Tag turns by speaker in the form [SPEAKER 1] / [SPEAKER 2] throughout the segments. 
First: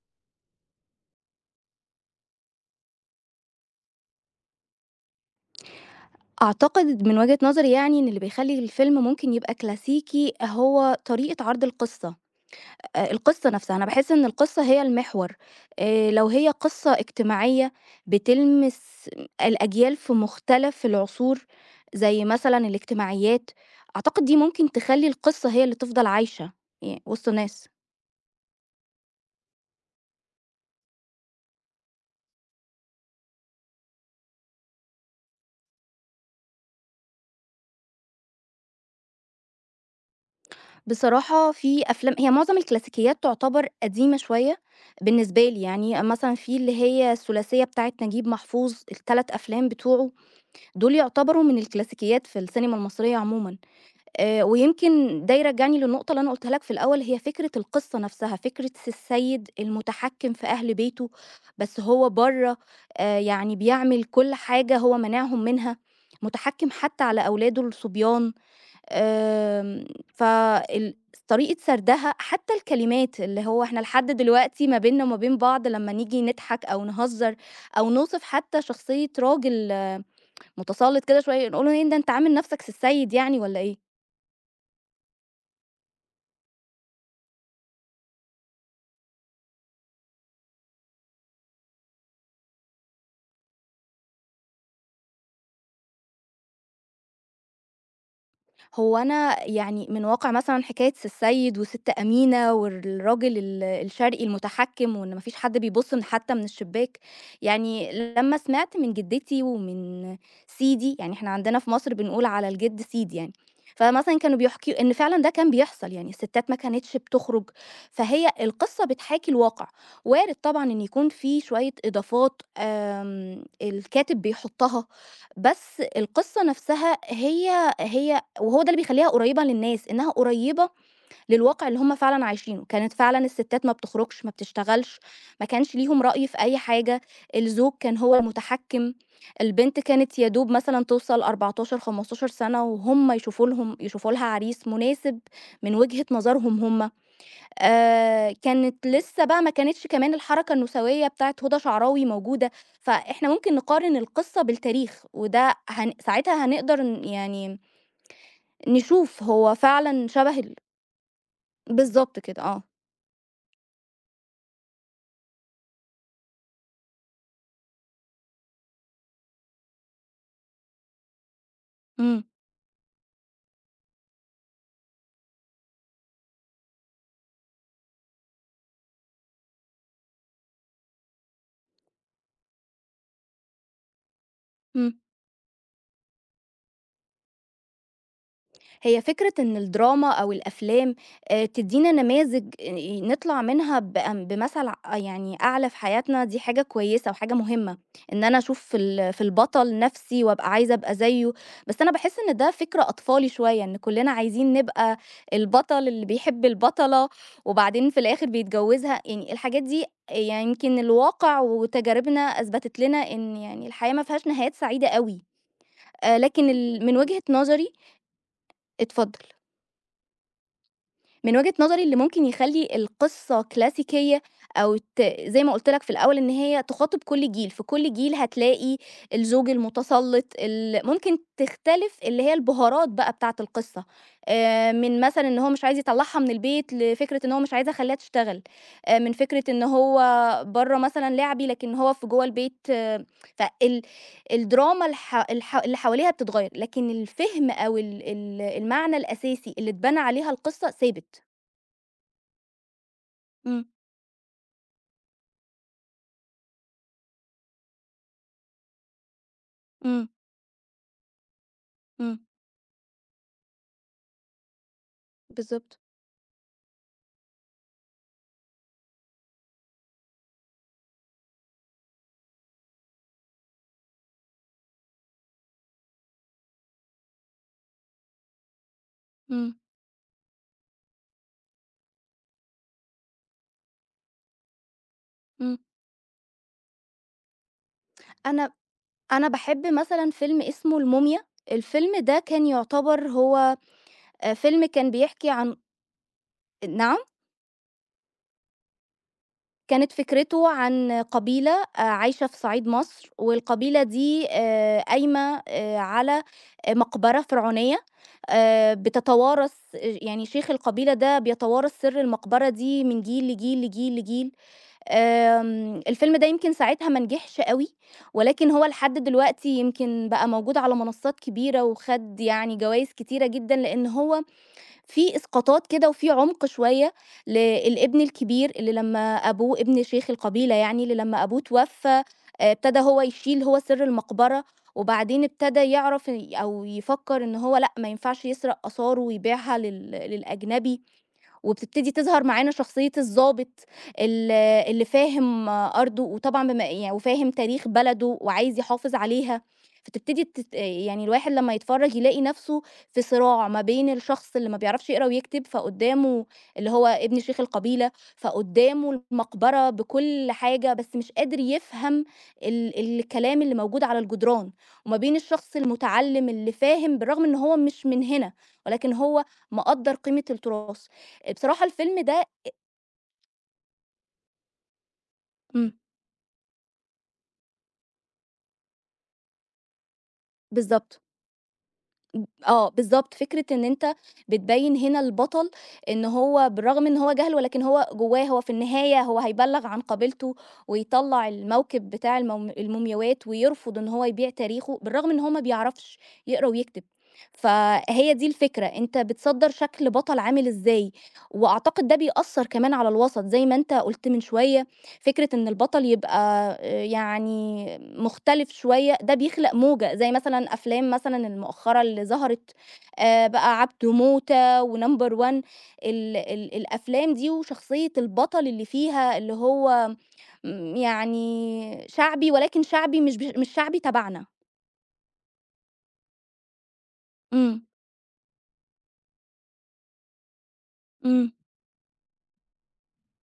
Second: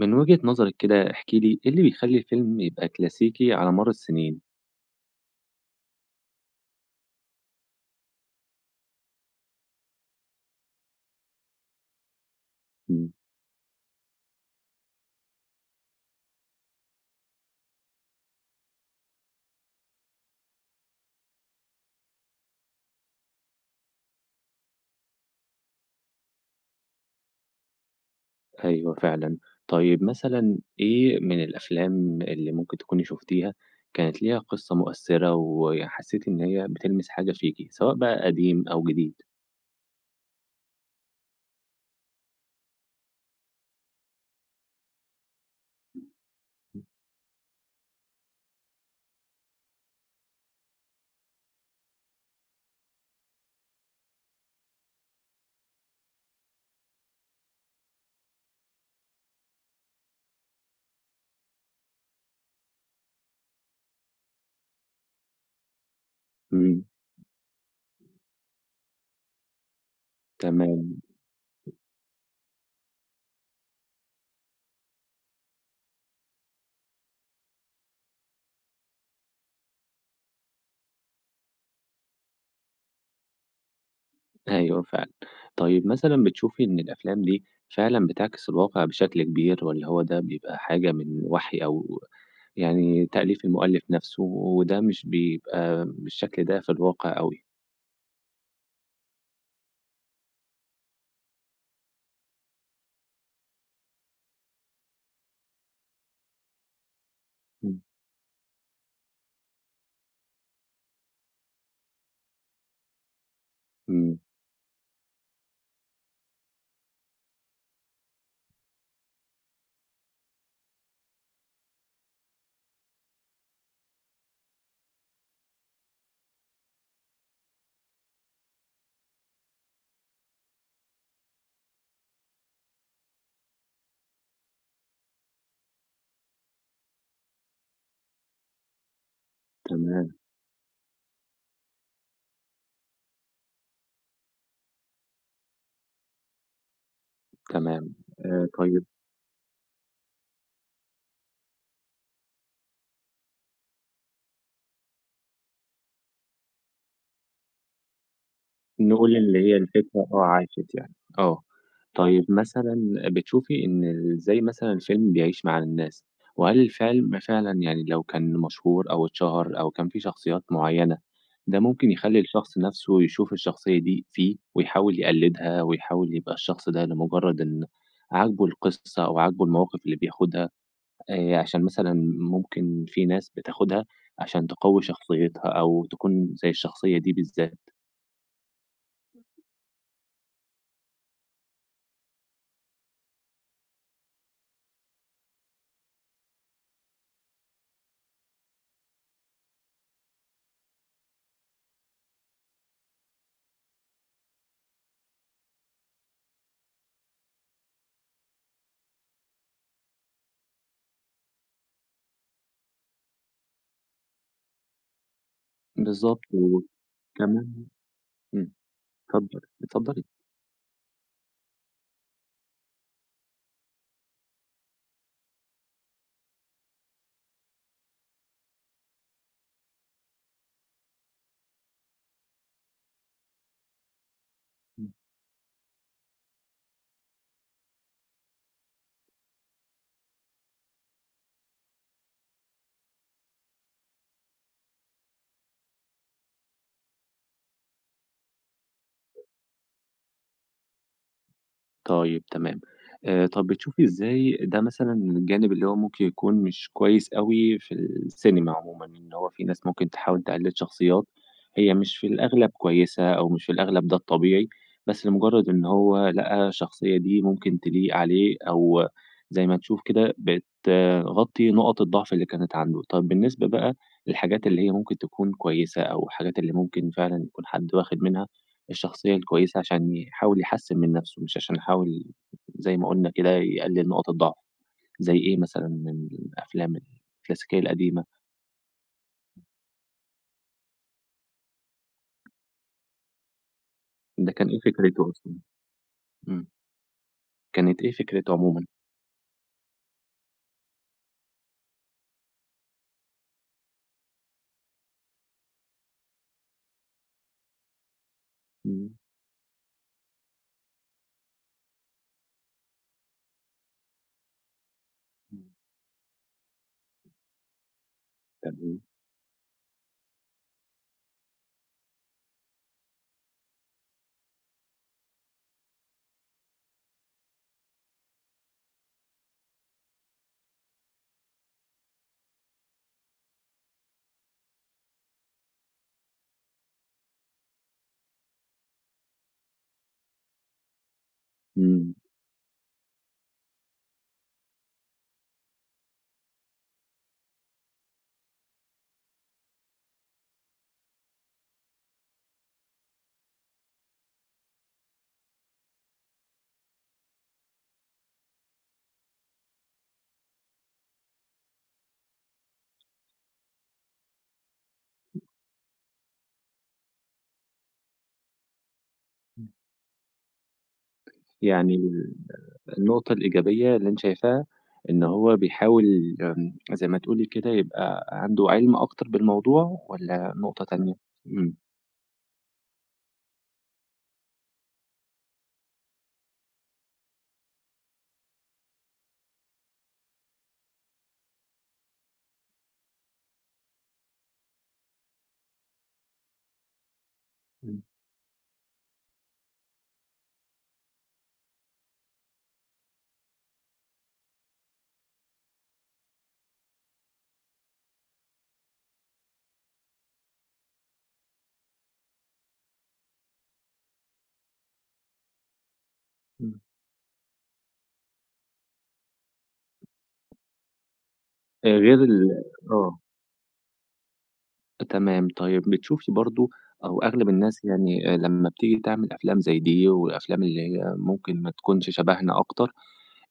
[SPEAKER 1] من وجهة نظرِك كده احكي لي إيه اللي بيخلّي الفيلم يبقى كلاسيكي على مَر السنين؟
[SPEAKER 2] أعتقد من وجهة نظري يعني إن اللي بيخلّي الفيلم ممكن يبقى كلاسيكي هو طريقة عرض القصة،
[SPEAKER 1] إمم.
[SPEAKER 2] القصة نفسها. أنا باحس إن القصة هي المحور. لو هي قصة اجتماعية بتلمس الأجيال في مختلف العصور، زي مثلًا الاجتماعيات، أعتقد دي ممكن تخلّي القصة هي اللي تفضل عايشة وسط الناس.
[SPEAKER 1] أيوه فعلًا. طيب مثلًا إيه من الأفلام اللي ممكن تكوني شُفتيها كانت ليها قصة مؤثّرة وحسّيتِ إن هي بتلمِس حاجة فيكِ، سواء بقى قديم أو جديد؟
[SPEAKER 2] بصراحة في أفلام هي معظم الكلاسيكيات تعتبر قديمة شوية بالنسبة لي، يعني مثلًا في اللي هي الثلاثية بتاعة نجيب محفوظ، ال3 أفلام بتوعه دول يعتبروا من الكلاسيكيات في السينما المصرية عمومًا. ويمكن ده يرجّعني للنقطة اللي أنا قُلتها لك في الأول، هي فكرة القصة نفسها، فكرة السيد المتحكم في أهل بيته، بس هو برّه يعني بيعمل كل حاجة هو مانعهم منها، متحكم
[SPEAKER 1] إمم،
[SPEAKER 2] حتى على أولاده الصبيان. آمم، فال
[SPEAKER 1] تمام.
[SPEAKER 2] طريقة سردها حتى الكلمات، اللي هو إحنا لحد دلوقتي ما بيننا وما بين بعض لمّا نيجي نضحك أو نهزّر أو نوصف حتى شخصية راجل آه، متسلّط كده شوية، نقول له: "إيه ده أنت عامل نَفْسك سي السيد يعني والّا إيه؟"
[SPEAKER 1] أيوه فعلًا. طيب مثلًا بتشوفي إن الأفلام دي فعلًا بتعكس الواقع بشكل كبير والّا هو ده بيبقى حاجة من وَحْي أو يعني تأليف المؤلف نَفْسه وده مش بيبقى بالشكل ده في الواقع أوي؟
[SPEAKER 2] هو أنا يعني من واقع مثلًا حكاية سي السيد وسِت أمينة والراجل الشرقي المتحكّم، وإن ما فيش حد بيبُص من حتى من الشباك،
[SPEAKER 1] إمم.
[SPEAKER 2] يعني لمّا سمعت من جدتي ومن سيدي، يعني إحنا عندنا في مصر بنقول على الجِد سيدي يعني، فمثلًا
[SPEAKER 1] إمم.
[SPEAKER 2] كانوا بيحكي إن فعلًا ده كان بيحصل، يعني الستات ما كانتش بتخرج، فهي القصة بتحاكي الواقع. وارد طبعًا إن يكون في شوية إضافات الكاتب بيحُطّها، بس القصة نفسها هي هي، وهو ده اللي بيخلّيها قريّبة للناس، إنها قريّبة للواقع اللي هم فعلًا عايشينه. كانت فعلًا الستات ما بتخرجش، ما بتشتغلش، ما كانش ليهم رأي في أي حاجة، الزوج كان هو المتحكّم، البنت
[SPEAKER 1] تمام،
[SPEAKER 2] كانت يا دوب مثلًا توصل 14، 15 سَنة وهُم يشوفوا لهم يشوفوا لها عريس مناسب من وجهة نظرهم هم.
[SPEAKER 1] تمام. طيب
[SPEAKER 2] كانت لسّه بقى ما كانتش كمان الحركة النسوية بتاعة هُدى شعراوي موجودة، فإحنا ممكن نقارن القصّة بالتاريخ، وده ساعتها هنقدر يعني
[SPEAKER 1] نقول
[SPEAKER 2] نشوف
[SPEAKER 1] اللي
[SPEAKER 2] هو
[SPEAKER 1] هي
[SPEAKER 2] فعلًا
[SPEAKER 1] الفكرة آه
[SPEAKER 2] شبه
[SPEAKER 1] عاشت يعني. آه.
[SPEAKER 2] بالضبط
[SPEAKER 1] طيب
[SPEAKER 2] كده آه.
[SPEAKER 1] مثلًا بتشوفي إن إزاي مثلًا الفيلم بيعيش مع الناس، وهل الفيلم فعلًا يعني لو كان مشهور أو اتشهر أو كان فيه شخصيات معيّنة، ده ممكن يخلّي
[SPEAKER 2] إمم.
[SPEAKER 1] الشخص نَفْسه يشوف الشخصية دي فيه ويحاول يقلدها ويحاول يبقى الشخص ده لمجرد إن عاجبه القصة أو عاجبه المواقف اللي بياخدها، عشان مثلًا ممكن في ناس بتاخدها عشان تقوّي
[SPEAKER 2] إمم.
[SPEAKER 1] شخصيتها أو تكون زي الشخصية دي بالذات.
[SPEAKER 2] هي فكرة إن الدراما أو الأفلام تدّينا نماذج، نطلع منها بمثل يعني أعلى في حياتنا، دي حاجة كويسة وحاجة مهمة، إن أنا أشوف في في البطل نَفْسي وأبقى عايزة أبقى زيه. بس أنا باحس إن ده فكر أطفالي شوية، إن كُلّنا عايزين نبقى البطل اللي بيحب البطلة وبعدين في الآخر بيتجوّزها، يعني الحاجات دي، يعني يمكن الواقع وتجاربنا أثبتت لنا إن يعني الحياة ما فيهاش نهايات سعيدة أوي.
[SPEAKER 1] بالضبط،
[SPEAKER 2] لكن من وجهة
[SPEAKER 1] وكمان
[SPEAKER 2] نظري.
[SPEAKER 1] إمم،
[SPEAKER 2] اتفضل.
[SPEAKER 1] اتفضلي، اتفضلي.
[SPEAKER 2] من وجهة نظري اللي ممكن يخلّي القصة كلاسيكية أو ت زي ما قُلت لك في الأول، إن هي تخاطب كل جيل، في كل جيل هتلاقي الزوج المُتسلّط، ممكن تختلف اللي هي البهارات بقى بتاعة القصة، من مثلًا إن هو مش عايز يطلّعها من البيت، لفكرة إن هو مش عايز أخلّيها تشتغل، من فكرة إن هو برّه مثلًا لعبي، لكن هو في جوّه البيت، فال الدراما الح الح اللي حواليها بتتغيّر، لكن الفهم أو ال ال المعنى الأساسي اللي اتبنى عليها القصة ثابت.
[SPEAKER 1] طيب تمام. طَب
[SPEAKER 2] إمم.
[SPEAKER 1] بتشوفي إزاي ده مثلًا الجانب اللي هو ممكن يكون مش كويس أوي في السينما عمومًا، إن هو في ناس ممكن
[SPEAKER 2] إمم.
[SPEAKER 1] تحاول تقلِّد شخصيات هي مش في
[SPEAKER 2] إمم.
[SPEAKER 1] الأغلب كويسة أو مش في الأغلب ده الطبيعي، بس لمجرّد إن
[SPEAKER 2] بالضبط.
[SPEAKER 1] هو لقى الشخصية دي ممكن تليق عليه أو زي ما نشوف كده بتغطّي نُقَط الضعف اللي كانت عنده. طَب بالنسبة بقى للحاجات اللي هي ممكن تكون كويسة أو الحاجات اللي ممكن فعلًا يكون حد واخِد منها الشخصية
[SPEAKER 2] إمم.
[SPEAKER 1] الكويسة عشان يحاول يحسّن من نَفْسه، مش عشان يحاول زي ما قُلنا كده يقلل نقط الضعف، زي إيه
[SPEAKER 2] إمم.
[SPEAKER 1] مثلًا من الأفلام الكلاسيكية القديمة،
[SPEAKER 2] أنا أنا باحب مثلًا فيلم اسمه الموميا، الفيلم ده كان يعتبر هو
[SPEAKER 1] ده كان إيه
[SPEAKER 2] فيلم كان
[SPEAKER 1] فكرته
[SPEAKER 2] بيحكي
[SPEAKER 1] أصلًا؟
[SPEAKER 2] عن.
[SPEAKER 1] إمم،
[SPEAKER 2] نعم.
[SPEAKER 1] كانت إيه فكرته عمومًا؟
[SPEAKER 2] كانت فكرته عن قبيلة، عايشة في صعيد مصر، والقبيلة دي قايمة على مقبرة فرعونية،
[SPEAKER 1] إمم،
[SPEAKER 2] بتتوارث، يعني شيخ القبيلة ده بيتوارث سر المقبرة دي من جيل لجيل، لجيل، لجيل.
[SPEAKER 1] إمم.
[SPEAKER 2] الفيلم ده يمكن ساعتها ما نجحش أوي، ولكن هو
[SPEAKER 1] تمام،
[SPEAKER 2] لحد دلوقتي يمكن بقى موجود على منصات كبيرة، وخَد يعني جوايز كتيرة جدًا، لإن هو فيه إسقاطات كده وفيه عمق شوية الابن الكبير اللي لمّا أبوه ابن شيخ القبيلة يعني، اللي لمّا أبوه اتوفّى ابتدى هو يشيل هو سِر المقبرة، وبعدين ابتدى يعرف أو يفكّر إن هو لأ، ما ينفعش يسرق آثاره ويبيعها للأجنبي، وبتبتدي
[SPEAKER 1] إمم،
[SPEAKER 2] تظهر معانا شخصية الضابط ال اللي فاهم أرضه وطبعًا بما يعني وفاهم تاريخ بلده وعايز يحافظ عليها، فتبتدي يعني الواحد لمّا يتفرّج يلاقي نَفْسه في صراع ما بين الشخص اللي ما بيعرفش يقرا ويكتب، فقدّامه اللي هو ابن شيخ القبيلة، فقدّامه المقبرة بكل حاجة بس مش قادر يفهم الكلام اللي موجود على الجدران، وما بين الشخص المتعلّم اللي فاهم بالرغم إن هو مش من هنا، ولكن هو مقدّر قيمة التراث. بصراحة
[SPEAKER 1] يعني
[SPEAKER 2] الفيلم ده.
[SPEAKER 1] النقطة الإيجابية اللي أنتِ شايفاها إن هو
[SPEAKER 2] إمم.
[SPEAKER 1] بيحاول زي ما تقولي كده يبقى عنده عِلْم أكتر بالموضوع والّا نقطة تانية؟
[SPEAKER 2] بالضبط.
[SPEAKER 1] إمم،
[SPEAKER 2] آه، بالضبط، فكرة إن أنت بتبيّن هنا البطل، إن هو بالرغم إن هو جهل، ولكن هو جواه هو، في النهاية هو هيبلّغ عن قبيلته ويطلّع الموكب بتاع المومياوات، ويرفض إن هو يبيع تاريخه، بالرغم إن هو ما بيعرفش يقرا ويكتب.
[SPEAKER 1] إمم،
[SPEAKER 2] فهي دي الفكرة، أنت بتصدّر شكل بطل عامل إزاي، وأعتقد ده بيأثّر كمان على الوسط زي ما أنت قُلت من شوية، فكرة إن البطل يبقى يعني مختلف شوية، ده بيخلق موجة، زي مثلًا أفلام مثلًا المؤخرة اللي ظهرت بقى عبده موتة وNumber One، ال ال
[SPEAKER 1] إمم،
[SPEAKER 2] الأفلام دي وشخصية البطل اللي فيها اللي هو يعني
[SPEAKER 1] غير
[SPEAKER 2] شعبي، ولكن
[SPEAKER 1] آه.
[SPEAKER 2] شعبي مش مش شعبي تبعنا.
[SPEAKER 1] تمام، طيب بتشوفي برضه أو أغلب
[SPEAKER 2] إمم.
[SPEAKER 1] الناس يعني لمّا بتيجي تعمل أفلام زي دي والأفلام اللي هي
[SPEAKER 2] إمم.
[SPEAKER 1] ممكن ما تكونش شبهنا أكتر،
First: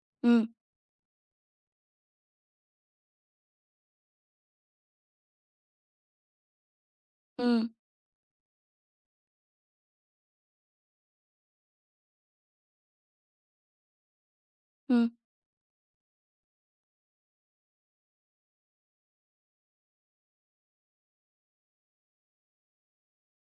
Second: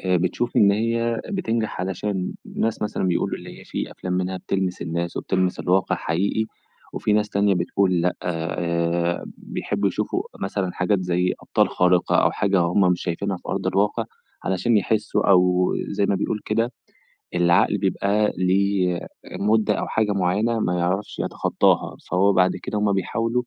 [SPEAKER 2] إمم.
[SPEAKER 1] بتشوفي إن هي بتنجح علشان ناس مثلًا بيقولوا اللي هي في أفلام منها بتلمس الناس وبتلمس الواقع حقيقي، وفي ناس تانية
[SPEAKER 2] إمم.
[SPEAKER 1] بتقول لأ، بيحبّوا يشوفوا مثلًا حاجات زي أبطال خارقة أو حاجة هم مش شايفينها في أرض الواقع علشان
[SPEAKER 2] إمم.
[SPEAKER 1] يحسّوا أو زي ما بيقول كده العقل بيبقى ليه مدة أو حاجة معيّنة ما يعرفش يتخطاها، فهو بعد كده هُم بيحاولوا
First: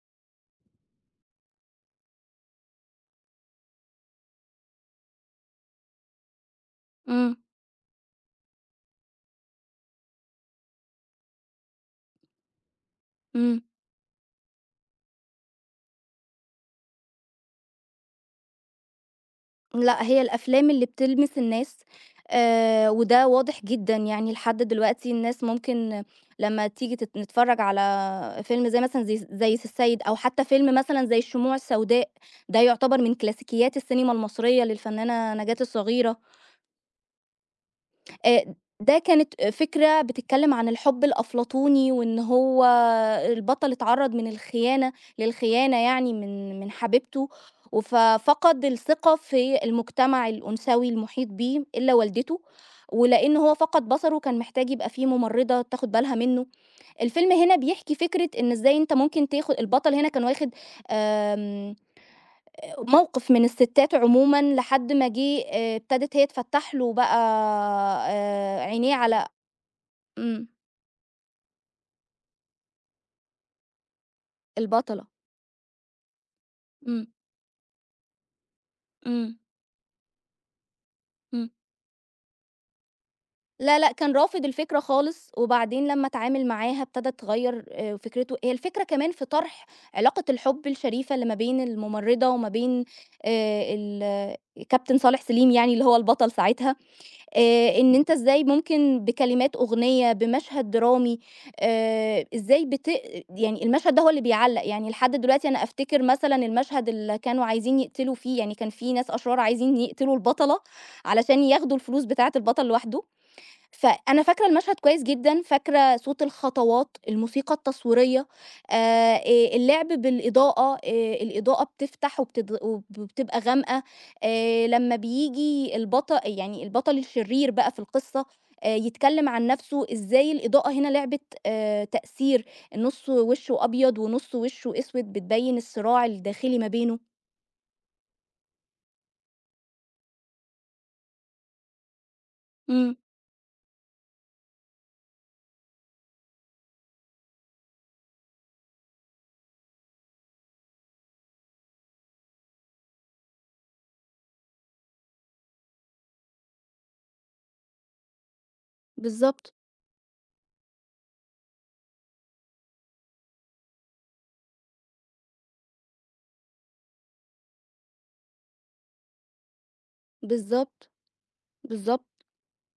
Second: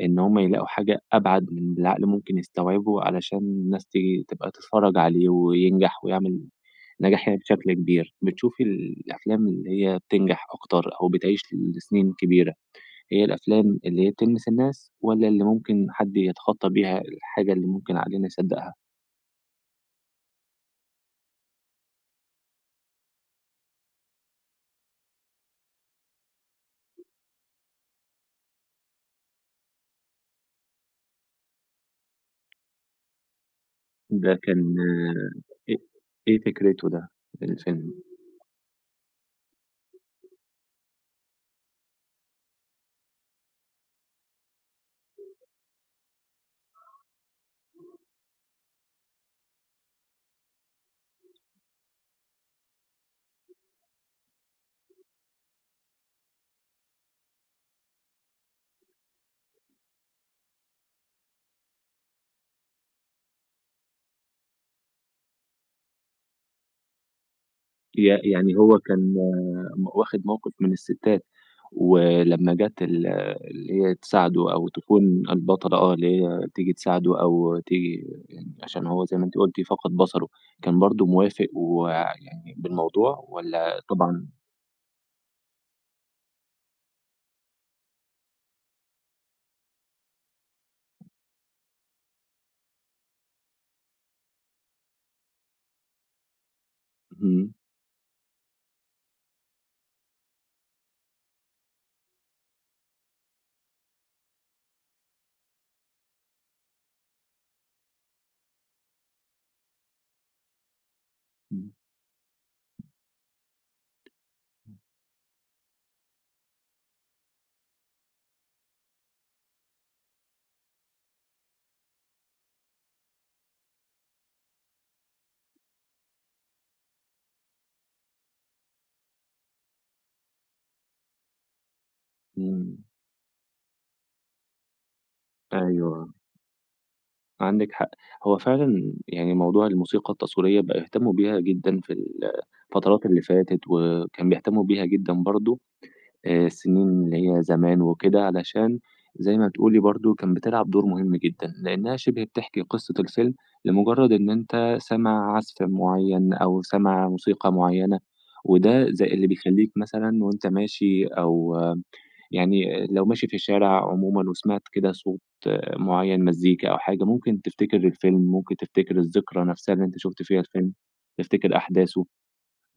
[SPEAKER 1] إن هُم يلاقوا حاجة أبعد من اللي العقل ممكن يستوعبه علشان الناس تيجي تبقى تتفرّج عليه وينجح ويعمل نجاح
[SPEAKER 2] إمم.
[SPEAKER 1] يعني بشكل كبير. بتشوفي الأفلام اللي هي بتنجح أكتر أو بتعيش لسنين كبيرة، هي
[SPEAKER 2] إمم.
[SPEAKER 1] الأفلام اللي هي بتلمس الناس والّا اللي ممكن حد يتخطى بيها الحاجة اللي ممكن عقلنا يصدّقها؟
[SPEAKER 2] لأ، هي الأفلام اللي بتلمس الناس، وده واضح جدًا، يعني لحد دلوقتي الناس ممكن لمّا تيجي نتفرّج على فيلم زي مثلًا زي زي سي السيد، أو حتى فيلم مثلًا زي الشموع السوداء، ده يعتبر من كلاسيكيات السينما
[SPEAKER 1] ده كان
[SPEAKER 2] المصرية للفنانة نجاة
[SPEAKER 1] إيه
[SPEAKER 2] الصغيرة.
[SPEAKER 1] إيه فكرته ده الفيلم؟
[SPEAKER 2] آآ ده كانت فكرة بتتكلّم عن الحُب الأفلاطوني، وإن هو البطل اتعرّض من الخيانة للخيانة، يعني من من حبيبته، فقد الثقة في المجتمع الأنثوي المحيط بيه إلّا والدته، ولإن هو فقد بصره كان محتاج يبقى في مُمرِّضة تاخُد بالها منّه. الفيلم هنا بيحكي فكرة إن إزاي أنت ممكن البطل هنا كان واخِد آمم موقف من الستات عمومًا، لحد ما جه ابتدت هي تفتّح له بقى
[SPEAKER 1] يعني هو
[SPEAKER 2] عينيه
[SPEAKER 1] كان
[SPEAKER 2] على.
[SPEAKER 1] واخد
[SPEAKER 2] إمم.
[SPEAKER 1] موقِف من الستّات، ولمّا جات اللي هي تساعده أو تكون
[SPEAKER 2] البطلة.
[SPEAKER 1] البطلة آه، اللي هي تيجي
[SPEAKER 2] إمم.
[SPEAKER 1] تساعده أو تيجي يعني عشان هو زي ما أنتِ
[SPEAKER 2] إمم.
[SPEAKER 1] قُلتِ فقد بصره، كان برضه موافق
[SPEAKER 2] إمم.
[SPEAKER 1] ويعني بالموضوع
[SPEAKER 2] لا،
[SPEAKER 1] والّا
[SPEAKER 2] لأ، كان
[SPEAKER 1] طبعًا
[SPEAKER 2] رافض الفكرة خالص، وبعدين لمّا اتعامل معاها ابتدت تغيّر فكرته، هي الفكرة كمان في طرح علاقة الحب الشريفة اللي ما بين الممرضة وما بين ال الكابتن صالح سليم، يعني اللي هو البطل ساعتها.
[SPEAKER 1] إمم،
[SPEAKER 2] إن أنت إزاي ممكن بكلمات أغنية، بمشهد درامي، إزاي يعني المشهد ده هو اللي بيعلّق، يعني لحد دلوقتي أنا أفتكر مثلًا المشهد اللي كانوا عايزين يقتلوا فيه، يعني كان في ناس أشرار عايزين يقتلوا البطلة علشان
[SPEAKER 1] إمم،
[SPEAKER 2] ياخدوا الفلوس بتاعة البطل لوحده، فأنا فاكرة المشهد كويس جدًا، فاكرة صوت الخطوات، الموسيقى التصويرية، آآ، اللعب بالإضاءة، الإضاءة بتفتح وبتض وب وبتبقى غامقة، لمّا بييجي يعني البطل الشرير بقى في القصة، يتكلم عن نَفْسه، إزاي الإضاءة هنا لعبِت تأثير،
[SPEAKER 1] إمم،
[SPEAKER 2] نُص وشه أبيض ونُص وشه أسود، بتبيّن الصراع
[SPEAKER 1] أيوه،
[SPEAKER 2] الداخلي ما بينه.
[SPEAKER 1] عندِك حق. هو فعلًا يعني موضوع الموسيقى التصويرية بقى يهتموا بيها جدًا في
[SPEAKER 2] إمم.
[SPEAKER 1] الفترات اللي فاتت، وكان بيهتموا بيها جدًا برضه. السنين اللي هي زمان وكده، علشان زي ما بتقولي برضه كان بتلعب دور مهم جدًا، لإنها شِبه بتحكي قصة الفيلم لمجرد إن أنت سامع عزف معيّن أو سامع موسيقى معيّنة، وده زي اللي
[SPEAKER 2] بالضبط.
[SPEAKER 1] بيخلّيك مثلًا وأنت ماشي أو يعني لو ماشي في الشارع عمومًا وسمعت كده صوت معيّن مزيكا أو حاجة، ممكن تفتكر الفيلم، ممكن تفتكر الذكرى نفسها اللي أنت شُفت فيها الفيلم،
[SPEAKER 2] بالضبط.
[SPEAKER 1] تفتكر
[SPEAKER 2] بالضبط.
[SPEAKER 1] أحداثه.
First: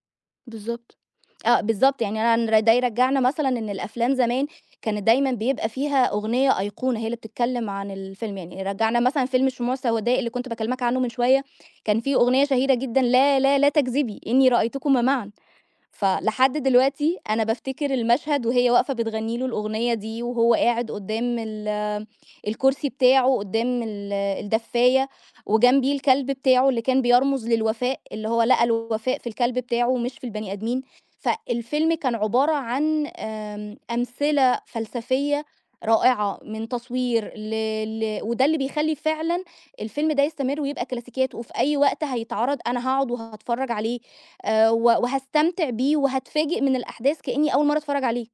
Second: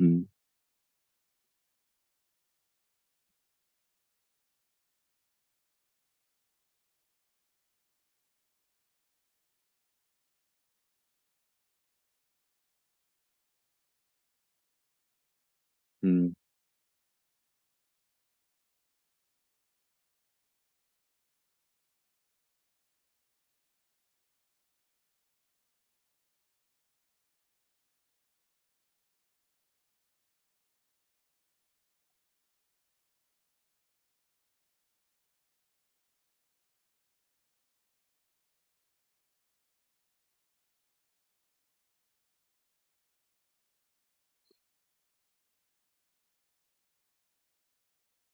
[SPEAKER 1] إمم،
[SPEAKER 2] بالضبط. آه، بالضبط، يعني أنا ده يرجّعنا مثلًا إن الأفلام زمان كانت دايمًا بيبقى فيها أغنية أيقونة هي اللي بتتكلّم عن الفيلم، يعني يرجّعنا مثلًا فيلم الشموع السوداء اللي كنت باكلّمك عنه من شوية، كان فيه أغنية شهيرة جدًا: "لا، لا، لا تكذبي إني رأيتكما معًا."
[SPEAKER 1] إمم.
[SPEAKER 2] فلحد دلوقتي أنا بافتكر المشهد، وهي واقفة بتغني له الأغنية دي، وهو قاعد قدام الكرسي بتاعه قدام الدفاية، وجنبيه الكلب بتاعه اللي كان بيرمز للوفاء، اللي هو لقى الوفاء في الكلب بتاعه ومش في البني آدمين. فالفيلم كان عبارة عن أمثلة فلسفية رائعة، من تصوير وده اللي بيخلي فعلا الفيلم ده يستمر ويبقى كلاسيكيات، وفي أي وقت هيتعرض أنا هقعد وهتفرج عليه و وهاستمتع بيه وهاتفاجئ من الأحداث كإني أول مرّة أتفرّج عليه.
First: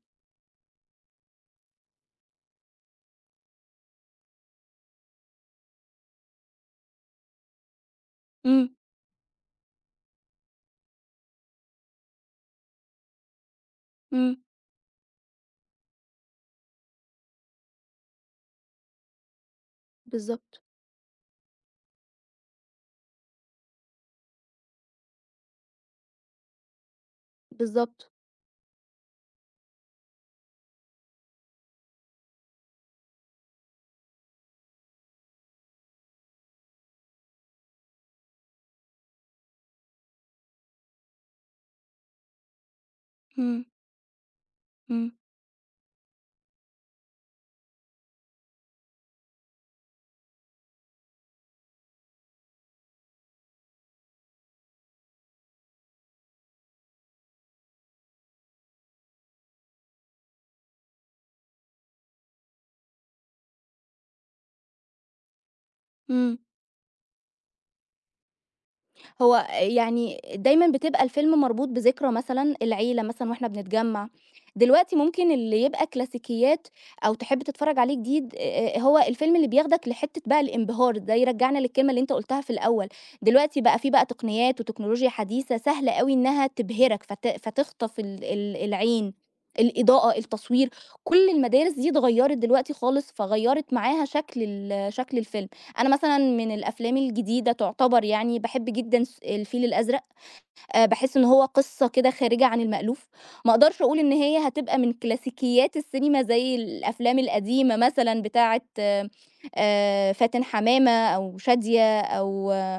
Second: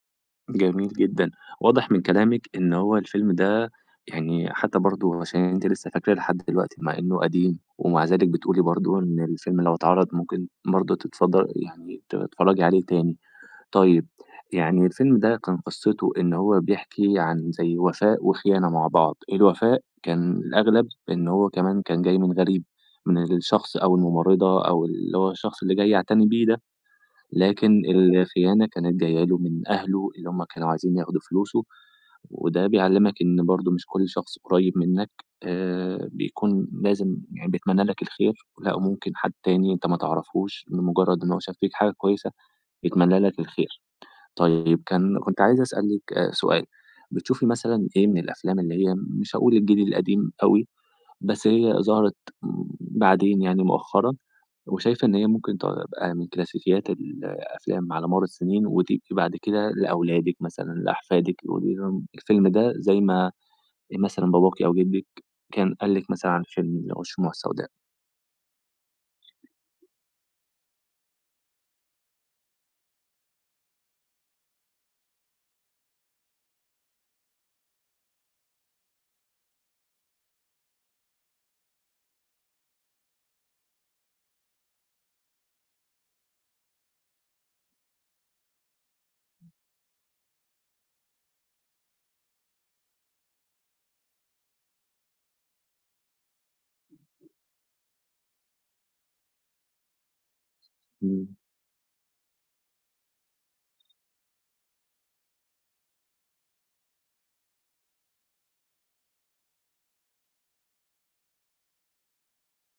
[SPEAKER 1] جميل جدًا. واضح من كلامِك إن هو الفيلم ده يعني حتى برضه عشان أنتِ لسه فاكراه لحد دلوقتي مع إنه قديم، ومع ذلك بتقولي
[SPEAKER 2] إمم.
[SPEAKER 1] برضه إن الفيلم لو اتعرض ممكن برضه يعني تتفرّجي عليه تاني. طيب،
[SPEAKER 2] إمم.
[SPEAKER 1] يعني الفيلم ده كان قصته إن هو بيحكي عن زي وفاء وخيانة مع بعض. الوفاء كان
[SPEAKER 2] بالضبط.
[SPEAKER 1] الأغلب إن هو كمان كان جاي من غريب، من الشخص أو الممرضة أو اللي هو الشخص اللي جاي يعتني بيه ده لكن
[SPEAKER 2] بالضبط.
[SPEAKER 1] الخيانة كانت جاية له من أهله اللي هم كانوا عايزين ياخدوا فلوسه، وده بيعلّمك إن برضه مش كل شخص قريب منّك بيكون لازم يعني بيتمنّى لك الخير، لأ ممكن حد تاني أنت ما تعرفهوش بمجرّد إن هو شاف فيك حاجة كويسة يتمنّى لك
[SPEAKER 2] إمم.
[SPEAKER 1] الخير. طيب
[SPEAKER 2] إمم.
[SPEAKER 1] كنت عايز أسألِك سؤال، بتشوفي مثلًا إيه من الأفلام اللي هي مش هاقول الجيل القديم أوي بس هي ظهرت بعدين يعني مؤخرًا، وشايفة إن هي ممكن تبقى من كلاسيكيات الأفلام على مر السنين، وتبقي بعد كده لأولادِك مثلًا، لأحفادِك، قولي لهم الفيلم ده زي ما مثلًا باباكِ أو جدِّك كان قال لِك مثلًا
[SPEAKER 2] إمم.
[SPEAKER 1] عن فيلم الشموع السوداء.
[SPEAKER 2] هو يعني دايمًا بتبقى الفيلم مربوط بذكرى مثلًا، العيلة مثلًا وإحنا بنتجمّع. دلوقتي ممكن اللي يبقى كلاسيكيات أو تحب تتفرّج عليه جديد، هو الفيلم اللي بياخدك لحتّة بقى الانبهار، ده يرجّعنا للكلمة اللي أنت قُلتها في الأول. دلوقتي بقى في بقى تقنيات وتكنولوجيا حديثة سهل أوي إنّها تبهرك فتخطف ال ال العين، الإضاءة، التصوير، كل المدارس دي اتغيّرت دلوقتي خالص، فغيّرت معاها شكل الفيلم. أنا مثلًا من الأفلام الجديدة تعتبر يعني باحب جدًا الفيل الأزرق، باحس إن
[SPEAKER 1] إمم،
[SPEAKER 2] هو قصة كده خارجة عن المألوف، ما أقدرش أقول إن هي هتبقى من كلاسيكيات السينما زي الأفلام القديمة مثلًا بتاعة فاتن حمامة أو شادية أو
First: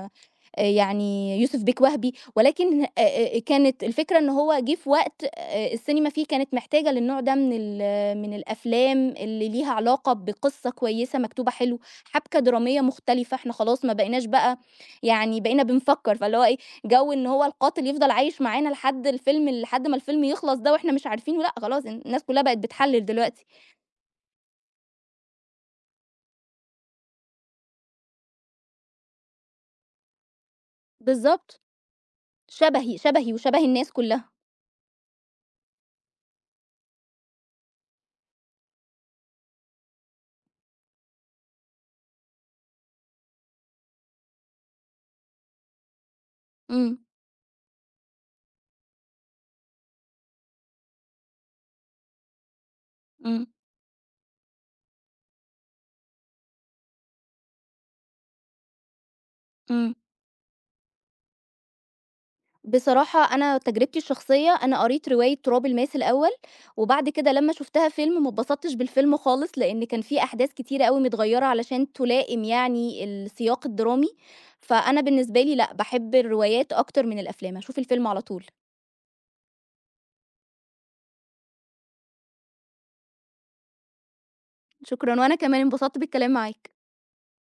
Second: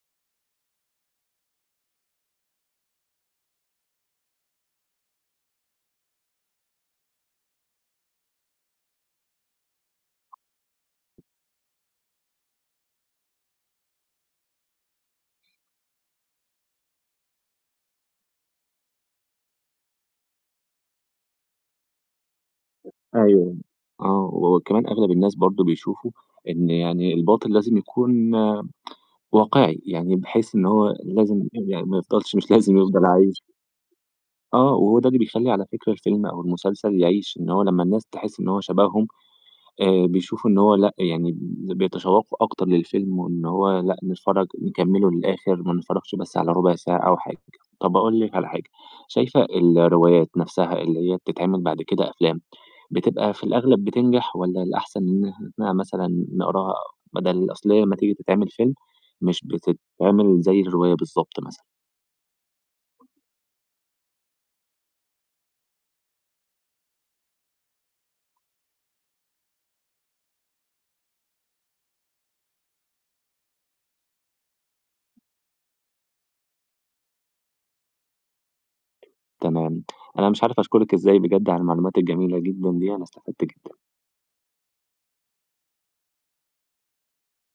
[SPEAKER 2] يعني يوسف بيك وهبي، ولكن كانت الفكرة إن هو جِه في وقت السينما فيه كانت محتاجة للنوع ده من ال من الأفلام اللي ليها علاقة بقصة كويسة مكتوبة حلو، حبكة درامية مختلفة، إحنا خلاص ما بقيناش بقى يعني، بقينا بنفكّر، فاللي هو إيه، جو إن هو القاتل يفضل عايش معانا لحد الفيلم، لحد ما الفيلم يخلص ده وإحنا مش عارفينه، لأ خلاص الناس كلّها بقت بتحلِّل دلوقتي.
[SPEAKER 1] أيوه. آه، وكمان أغلب الناس برضه بيشوفوا إن يعني الباطل لازم يكون واقعي، يعني بحيث إن هو لازم
[SPEAKER 2] بالضبط.
[SPEAKER 1] يعني ما يفضلش مش لازم
[SPEAKER 2] شبهي،
[SPEAKER 1] يفضل
[SPEAKER 2] شبهي
[SPEAKER 1] عايش
[SPEAKER 2] وشبه الناس كلّها.
[SPEAKER 1] آه، وهو ده اللي بيخلّي على فكرة الفيلم أو المسلسل يعيش، إن هو لمّا الناس تحس إن هو شبههم بيشوفوا إن هو لأ، يعني بيتشوقوا أكتر للفيلم وإن هو لأ، نتفرّج نكمّله للآخر، ما نتفرّجش بس على ربع
[SPEAKER 2] إمم.
[SPEAKER 1] ساعة أو حاجة. طَب أقول لِك على حاجة، شايفة الروايات نفسها اللي هي بتتعمل بعد كده أفلام، بتبقى في
[SPEAKER 2] إمم.
[SPEAKER 1] الأغلب بتنجح والّا الأحسن إن إحنا مثلًا نقراها بدل أصل هي لمّا تيجي تتعمل فيلم مش
[SPEAKER 2] إمم.
[SPEAKER 1] بتتعمل زي الرواية بالضبط مثلًا؟
[SPEAKER 2] بصراحة أنا تجربتي الشخصية، أنا قريت رواية تراب الماس الأول وبعد كده لمّا شُفتها فيلم ما اتبسطتش بالفيلم خالص، لإن كان في أحداث كتيرة أوي متغيّرة علشان تلائم يعني السياق الدرامي، فأنا بالنسبة لي لأ، باحب الروايات أكتر من الأفلام، هاشوف الفيلم على طول.
[SPEAKER 1] تمام. أنا مش عارف أشكرِك إزاي بجد على المعلومات الجميلة جدًا دي، أنا استفدت جدًا.
[SPEAKER 2] شكرًا، وأنا كمان انبسطت بالكلام معاك.